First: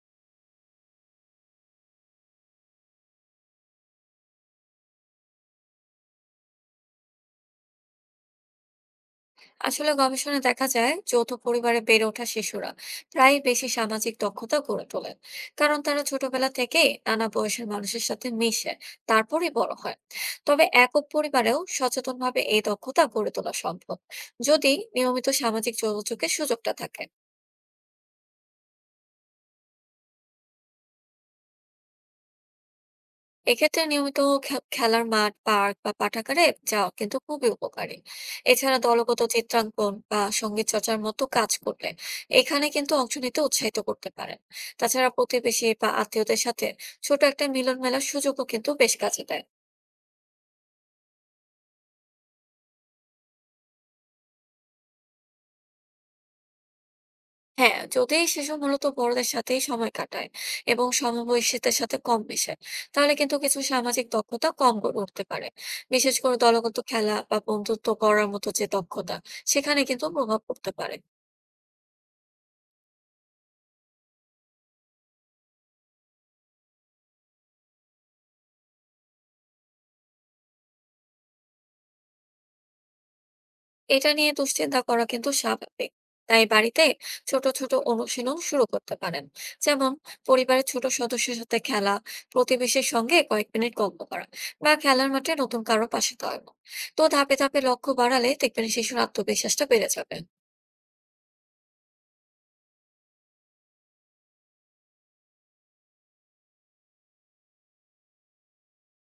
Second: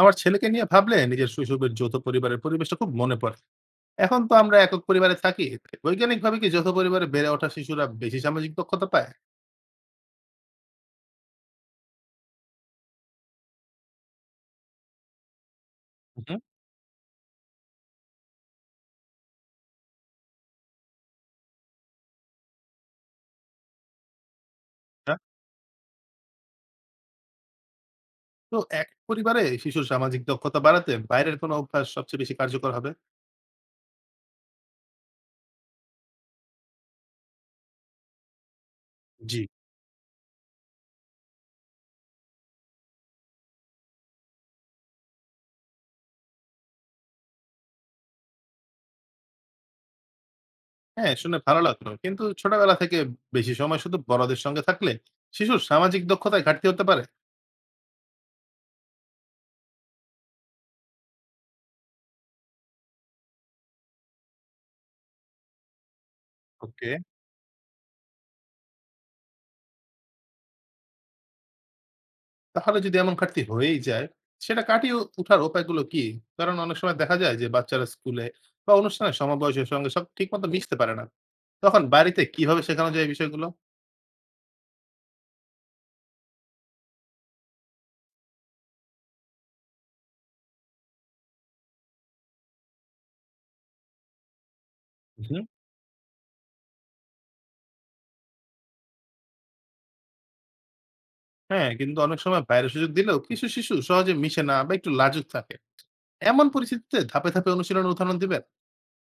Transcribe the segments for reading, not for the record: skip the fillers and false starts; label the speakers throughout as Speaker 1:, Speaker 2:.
Speaker 1: আমার ছেলেকে নিয়ে ভাবলে নিজের শৈশবের যৌথ পরিবারের পরিবেশটা খুব মনে পড়ে। এখন তো আমরা একক পরিবারে থাকি। বৈজ্ঞানিকভাবে কি যৌথ পরিবারে বেড়ে ওঠা শিশুরা বেশি সামাজিক দক্ষতা পায়?
Speaker 2: আসলে গবেষণায় দেখা যায় যৌথ পরিবারে বেড়ে ওঠা শিশুরা প্রায় বেশি সামাজিক দক্ষতা গড়ে তোলেন, কারণ তারা
Speaker 1: হুম।
Speaker 2: ছোটবেলা থেকে নানা বয়সের মানুষের সাথে মিশে তারপরে বড় হয়। তবে একক পরিবারেও সচেতনভাবে এই দক্ষতা গড়ে তোলা সম্ভব, যদি
Speaker 1: হ্যাঁ,
Speaker 2: নিয়মিত সামাজিক যোগাযোগের সুযোগটা থাকে।
Speaker 1: তো এক পরিবারে শিশুর সামাজিক দক্ষতা বাড়াতে বাইরের কোনো অভ্যাস সবচেয়ে বেশি কার্যকর হবে?
Speaker 2: এক্ষেত্রে নিয়মিত খেলার মাঠ, পার্ক বা পাঠাগারে যাওয়া কিন্তু খুবই উপকারী। এছাড়া দলগত
Speaker 1: জি।
Speaker 2: চিত্রাঙ্কন বা সঙ্গীত চর্চার মতো কাজ করলে এখানে কিন্তু অংশ নিতে উৎসাহিত করতে পারেন। তাছাড়া প্রতিবেশী বা আত্মীয়দের সাথে ছোট একটা মিলন মেলার সুযোগও কিন্তু বেশ কাজে দেয়।
Speaker 1: হ্যাঁ, শুনে ভালো লাগলো, কিন্তু ছোটবেলা থেকে বেশি সময় শুধু বড়দের সঙ্গে থাকলে শিশুর সামাজিক দক্ষতায় ঘাটতি হতে পারে?
Speaker 2: হ্যাঁ, যদি শিশু মূলত বড়দের সাথেই সময় কাটায় এবং সমবয়সীদের সাথে কম মেশে, তাহলে কিন্তু কিছু সামাজিক দক্ষতা কম গড়ে উঠতে পারে। বিশেষ করে দলগত
Speaker 1: ওকে,
Speaker 2: খেলা বা বন্ধুত্ব করার মতো যে দক্ষতা, সেখানে কিন্তু প্রভাব পড়তে পারে।
Speaker 1: তাহলে যদি এমন ঘাটতি হয়েই যায়, সেটা কাটিয়ে উঠার উপায়গুলো কি? কারণ অনেক সময় দেখা যায় যে বাচ্চারা স্কুলে বা অনুষ্ঠানে সমবয়সের সঙ্গে সব ঠিকমতো মিশতে পারে না। তখন বাড়িতে কিভাবে শেখানো যায় এই বিষয়গুলো?
Speaker 2: এটা নিয়ে দুশ্চিন্তা করা কিন্তু স্বাভাবিক। তাই বাড়িতে ছোট ছোট অনুশীলন শুরু করতে পারেন। যেমন, পরিবারের ছোট সদস্যের সাথে খেলা, প্রতিবেশীর সঙ্গে কয়েক মিনিট গল্প করা, বা খেলার মাঠে
Speaker 1: উহুম।
Speaker 2: নতুন কারো পাশে দাঁড়ানো। তো ধাপে ধাপে লক্ষ্য বাড়ালে দেখবেন শিশুর আত্মবিশ্বাসটা বেড়ে যাবে।
Speaker 1: হ্যাঁ, কিন্তু অনেক সময় বাইরের সুযোগ দিলেও কিছু শিশু সহজে মিশে না বা একটু লাজুক থাকে। এমন পরিস্থিতিতে ধাপে ধাপে অনুশীলনের উদাহরণ দিবেন?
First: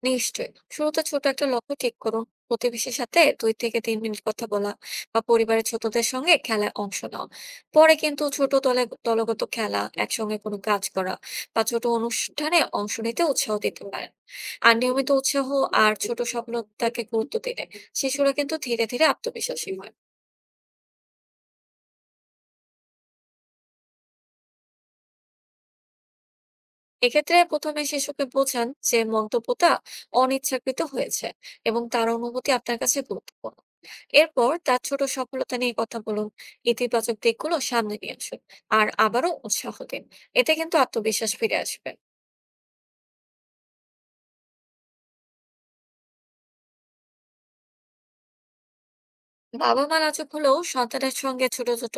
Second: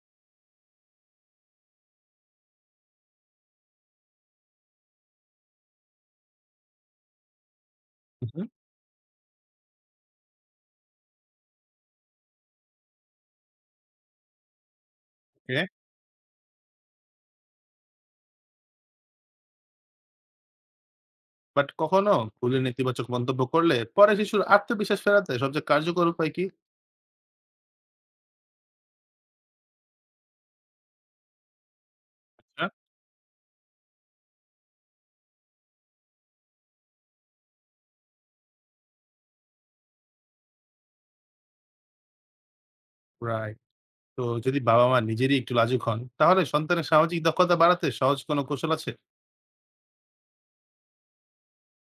Speaker 2: নিশ্চয়ই, শুরুতে ছোট একটা লক্ষ্য ঠিক করুন। প্রতিবেশীর সাথে দুই থেকে তিন মিনিট কথা বলা বা পরিবারের ছোটদের সঙ্গে খেলায় অংশ নেওয়া। পরে কিন্তু
Speaker 1: উহুম।
Speaker 2: ছোট দলে দলগত খেলা, একসঙ্গে কোনো কাজ করা বা ছোট অনুষ্ঠানে অংশ নিতে উৎসাহ দিতে পারেন। আর নিয়মিত উৎসাহ
Speaker 1: ওকে।
Speaker 2: আর ছোট সফলতাকে গুরুত্ব দিলে শিশুরা কিন্তু ধীরে ধীরে আত্মবিশ্বাসী হয়।
Speaker 1: বাট কখনো ভুলে নেতিবাচক মন্তব্য করলে পরে শিশুর আত্মবিশ্বাস ফেরাতে সবচেয়ে কার্যকর উপায় কি?
Speaker 2: এক্ষেত্রে প্রথমে শিশুকে বোঝান যে মন্তব্যটা অনিচ্ছাকৃত হয়েছে এবং তার অনুভূতি
Speaker 1: হ্যাঁ।
Speaker 2: আপনার কাছে গুরুত্বপূর্ণ। এরপর তার ছোট সফলতা নিয়ে কথা বলুন, ইতিবাচক দিকগুলো সামনে নিয়ে আসুন, আর আবারও উৎসাহ দিন। এতে কিন্তু আত্মবিশ্বাস ফিরে আসবে।
Speaker 1: রাইট। তো যদি বাবা-মা নিজেরই একটু লাজুক হন, তাহলে সন্তানের সামাজিক দক্ষতা বাড়াতে সহজ কোনো কৌশল আছে?
Speaker 2: বাবা মা নাজুক হলেও সন্তানের সঙ্গে ছোট ছোট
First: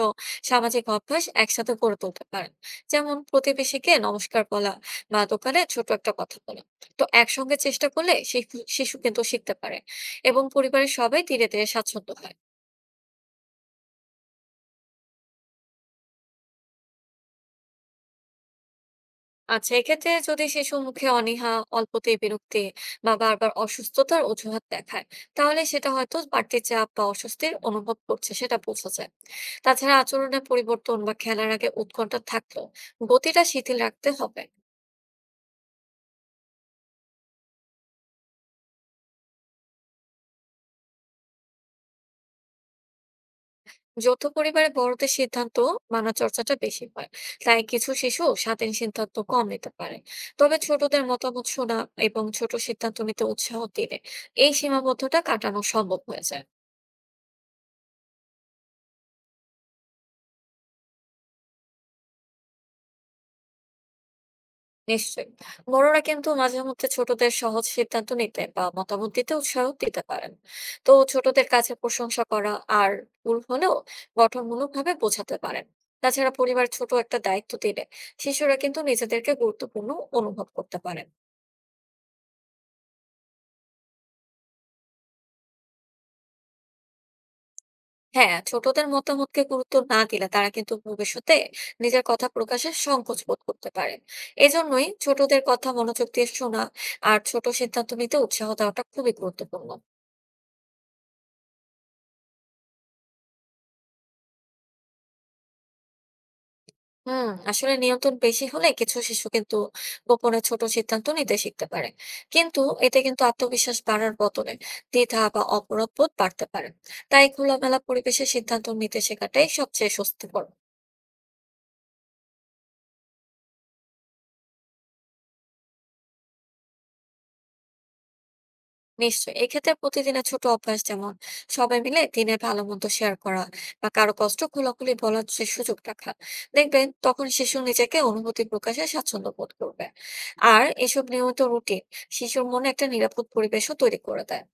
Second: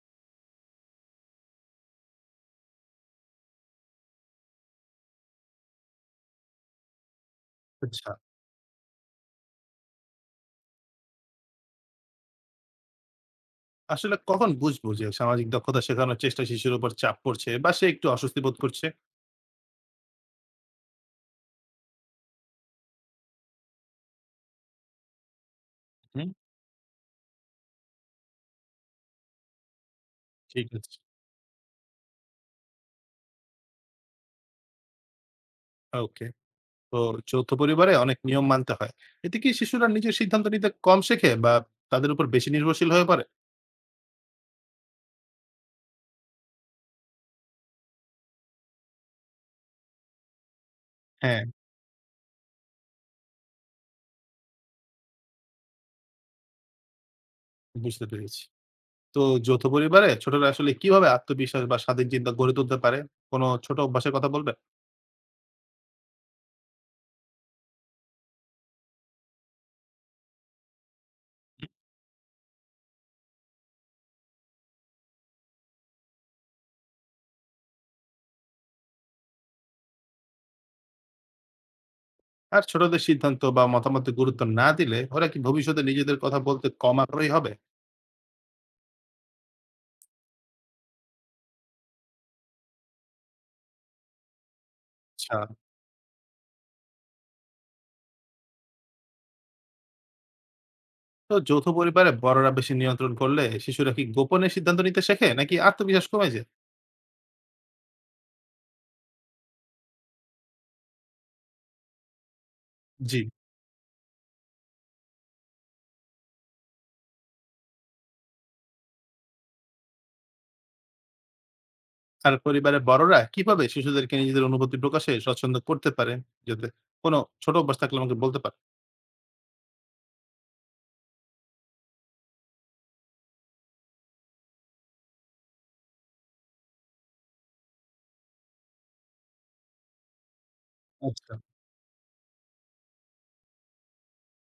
Speaker 2: সামাজিক অভ্যাস একসাথে গড়ে তুলতে পারেন। যেমন প্রতিবেশীকে নমস্কার বলা বা দোকানে ছোট একটা কথা বলা। তো একসঙ্গে চেষ্টা
Speaker 1: আচ্ছা।
Speaker 2: করলে শিশু শিশু কিন্তু শিখতে পারে এবং পরিবারের সবাই ধীরে ধীরে স্বাচ্ছন্দ্য হয়।
Speaker 1: আসলে কখন বুঝবো যে সামাজিক দক্ষতা শেখানোর চেষ্টা শিশুর উপর চাপ পড়ছে বা সে একটু অস্বস্তি বোধ করছে?
Speaker 2: আচ্ছা, এক্ষেত্রে যদি শিশুর মুখে অনীহা, অল্পতেই বিরক্তি বা বারবার অসুস্থতার অজুহাত দেখায়, তাহলে সেটা হয়তো
Speaker 1: হুম।
Speaker 2: বাড়তি চাপ বা অস্বস্তির অনুভব করছে সেটা বোঝা যায়। তাছাড়া আচরণের
Speaker 1: ঠিক আছে।
Speaker 2: পরিবর্তন বা খেলার আগে উৎকণ্ঠা থাকলেও গতিটা শিথিল রাখতে হবে।
Speaker 1: ওকে। তো যৌথ পরিবারে অনেক নিয়ম মানতে হয়। এতে কি শিশুরা নিজের সিদ্ধান্ত নিতে কম শেখে বা তাদের উপর বেশি নির্ভরশীল হয়ে পড়ে?
Speaker 2: যৌথ পরিবারে বড়দের সিদ্ধান্ত মানা চর্চাটা বেশি হয়, তাই কিছু শিশু স্বাধীন সিদ্ধান্ত কম নিতে পারে। তবে ছোটদের
Speaker 1: হ্যাঁ।
Speaker 2: মতামত শোনা এবং ছোট সিদ্ধান্ত নিতে উৎসাহ দিলে এই সীমাবদ্ধতা কাটানো সম্ভব হয়ে যায়।
Speaker 1: বুঝতে পেরেছি। তো যৌথ পরিবারে ছোটরা আসলে কিভাবে আত্মবিশ্বাস বা স্বাধীন চিন্তা গড়ে তুলতে পারে? কোনো ছোট অভ্যাসের কথা বলবেন?
Speaker 2: নিশ্চয়ই। বড়রা কিন্তু মাঝে মধ্যে ছোটদের সহজ সিদ্ধান্ত নিতে বা মতামত দিতে উৎসাহ দিতে পারেন। তো ছোটদের কাছে প্রশংসা করা, আর ভুল হলেও গঠনমূলকভাবে বোঝাতে পারেন। তাছাড়া পরিবার ছোট একটা দায়িত্ব দিলে শিশুরা কিন্তু নিজেদেরকে গুরুত্বপূর্ণ অনুভব করতে পারেন।
Speaker 1: আর ছোটদের সিদ্ধান্ত বা মতামতে গুরুত্ব না দিলে ওরা কি ভবিষ্যতে নিজেদের কথা বলতে কম আগ্রহী হবে?
Speaker 2: হ্যাঁ, ছোটদের মতামতকে গুরুত্ব না দিলে তারা কিন্তু ভবিষ্যতে নিজের কথা প্রকাশে সংকোচ বোধ করতে পারে। এজন্যই
Speaker 1: আচ্ছা।
Speaker 2: ছোটদের কথা মনোযোগ দিয়ে শোনা আর ছোট সিদ্ধান্ত নিতে উৎসাহ দেওয়াটা খুবই গুরুত্বপূর্ণ।
Speaker 1: তো যৌথ পরিবারে বড়রা বেশি নিয়ন্ত্রণ করলে শিশুরা কি গোপনে সিদ্ধান্ত নিতে শেখে নাকি আত্মবিশ্বাস কমে যায়?
Speaker 2: হুম, আসলে নিয়ন্ত্রণ বেশি হলে কিছু শিশু কিন্তু গোপনে ছোট সিদ্ধান্ত নিতে শিখতে পারে। কিন্তু এতে
Speaker 1: জি।
Speaker 2: কিন্তু আত্মবিশ্বাস বাড়ার বদলে দ্বিধা বা অপরাধ বোধ বাড়তে পারে। তাই খোলামেলা পরিবেশে সিদ্ধান্ত নিতে শেখাটাই সবচেয়ে স্বস্তিকর।
Speaker 1: আর পরিবারের বড়রা কিভাবে শিশুদেরকে নিজেদের অনুভূতি প্রকাশে স্বচ্ছন্দ করতে পারে, যাতে কোনো ছোট অভ্যাস থাকলে আমাকে বলতে পারে?
Speaker 2: নিশ্চয়ই, এক্ষেত্রে প্রতিদিনের ছোট অভ্যাস, যেমন সবাই মিলে দিনের ভালো মন্দ শেয়ার করা বা কারো কষ্ট খোলাখুলি বলার যে সুযোগ রাখা, দেখবেন তখন শিশু নিজেকে অনুভূতি প্রকাশে স্বাচ্ছন্দ্য বোধ করবে। আর এসব
Speaker 1: আচ্ছা।
Speaker 2: নিয়মিত রুটিন শিশুর মনে একটা নিরাপদ পরিবেশও তৈরি করে দেয়।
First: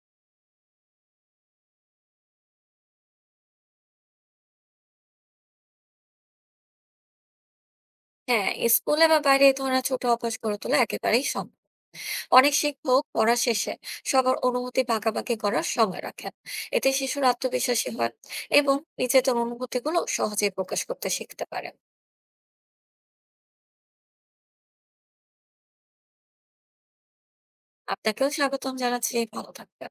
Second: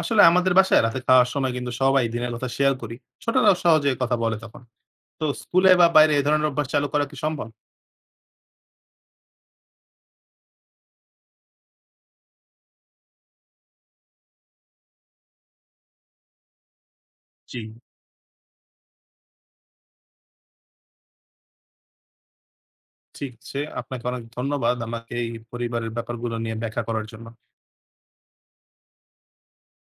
Speaker 1: আসলে আমাদের বাসায় রাতে খাওয়ার সময় কিন্তু সবাই দিনের কথা শেয়ার করি, ছোটরাও সহজে কথা বলে তখন। তো স্কুলে বা বাইরে এ ধরনের অভ্যাস চালু করা কি সম্ভব?
Speaker 2: হ্যাঁ, স্কুলে বা বাইরে এই ধরনের ছোট অভ্যাস গড়ে তোলা একেবারেই সম্ভব। অনেক শিক্ষক পড়া শেষে সবার অনুভূতি ভাগাভাগি করার সময় রাখেন। এতে শিশুর
Speaker 1: জি।
Speaker 2: আত্মবিশ্বাসী হয় এবং নিজেদের অনুভূতিগুলো সহজেই প্রকাশ করতে শিখতে পারে।
Speaker 1: ঠিক আছে। আপনাকে অনেক ধন্যবাদ আমাকে এই পরিবারের ব্যাপারগুলো নিয়ে ব্যাখ্যা করার জন্য।
Speaker 2: আপনাকেও স্বাগতম জানাচ্ছি, ভালো থাকবেন।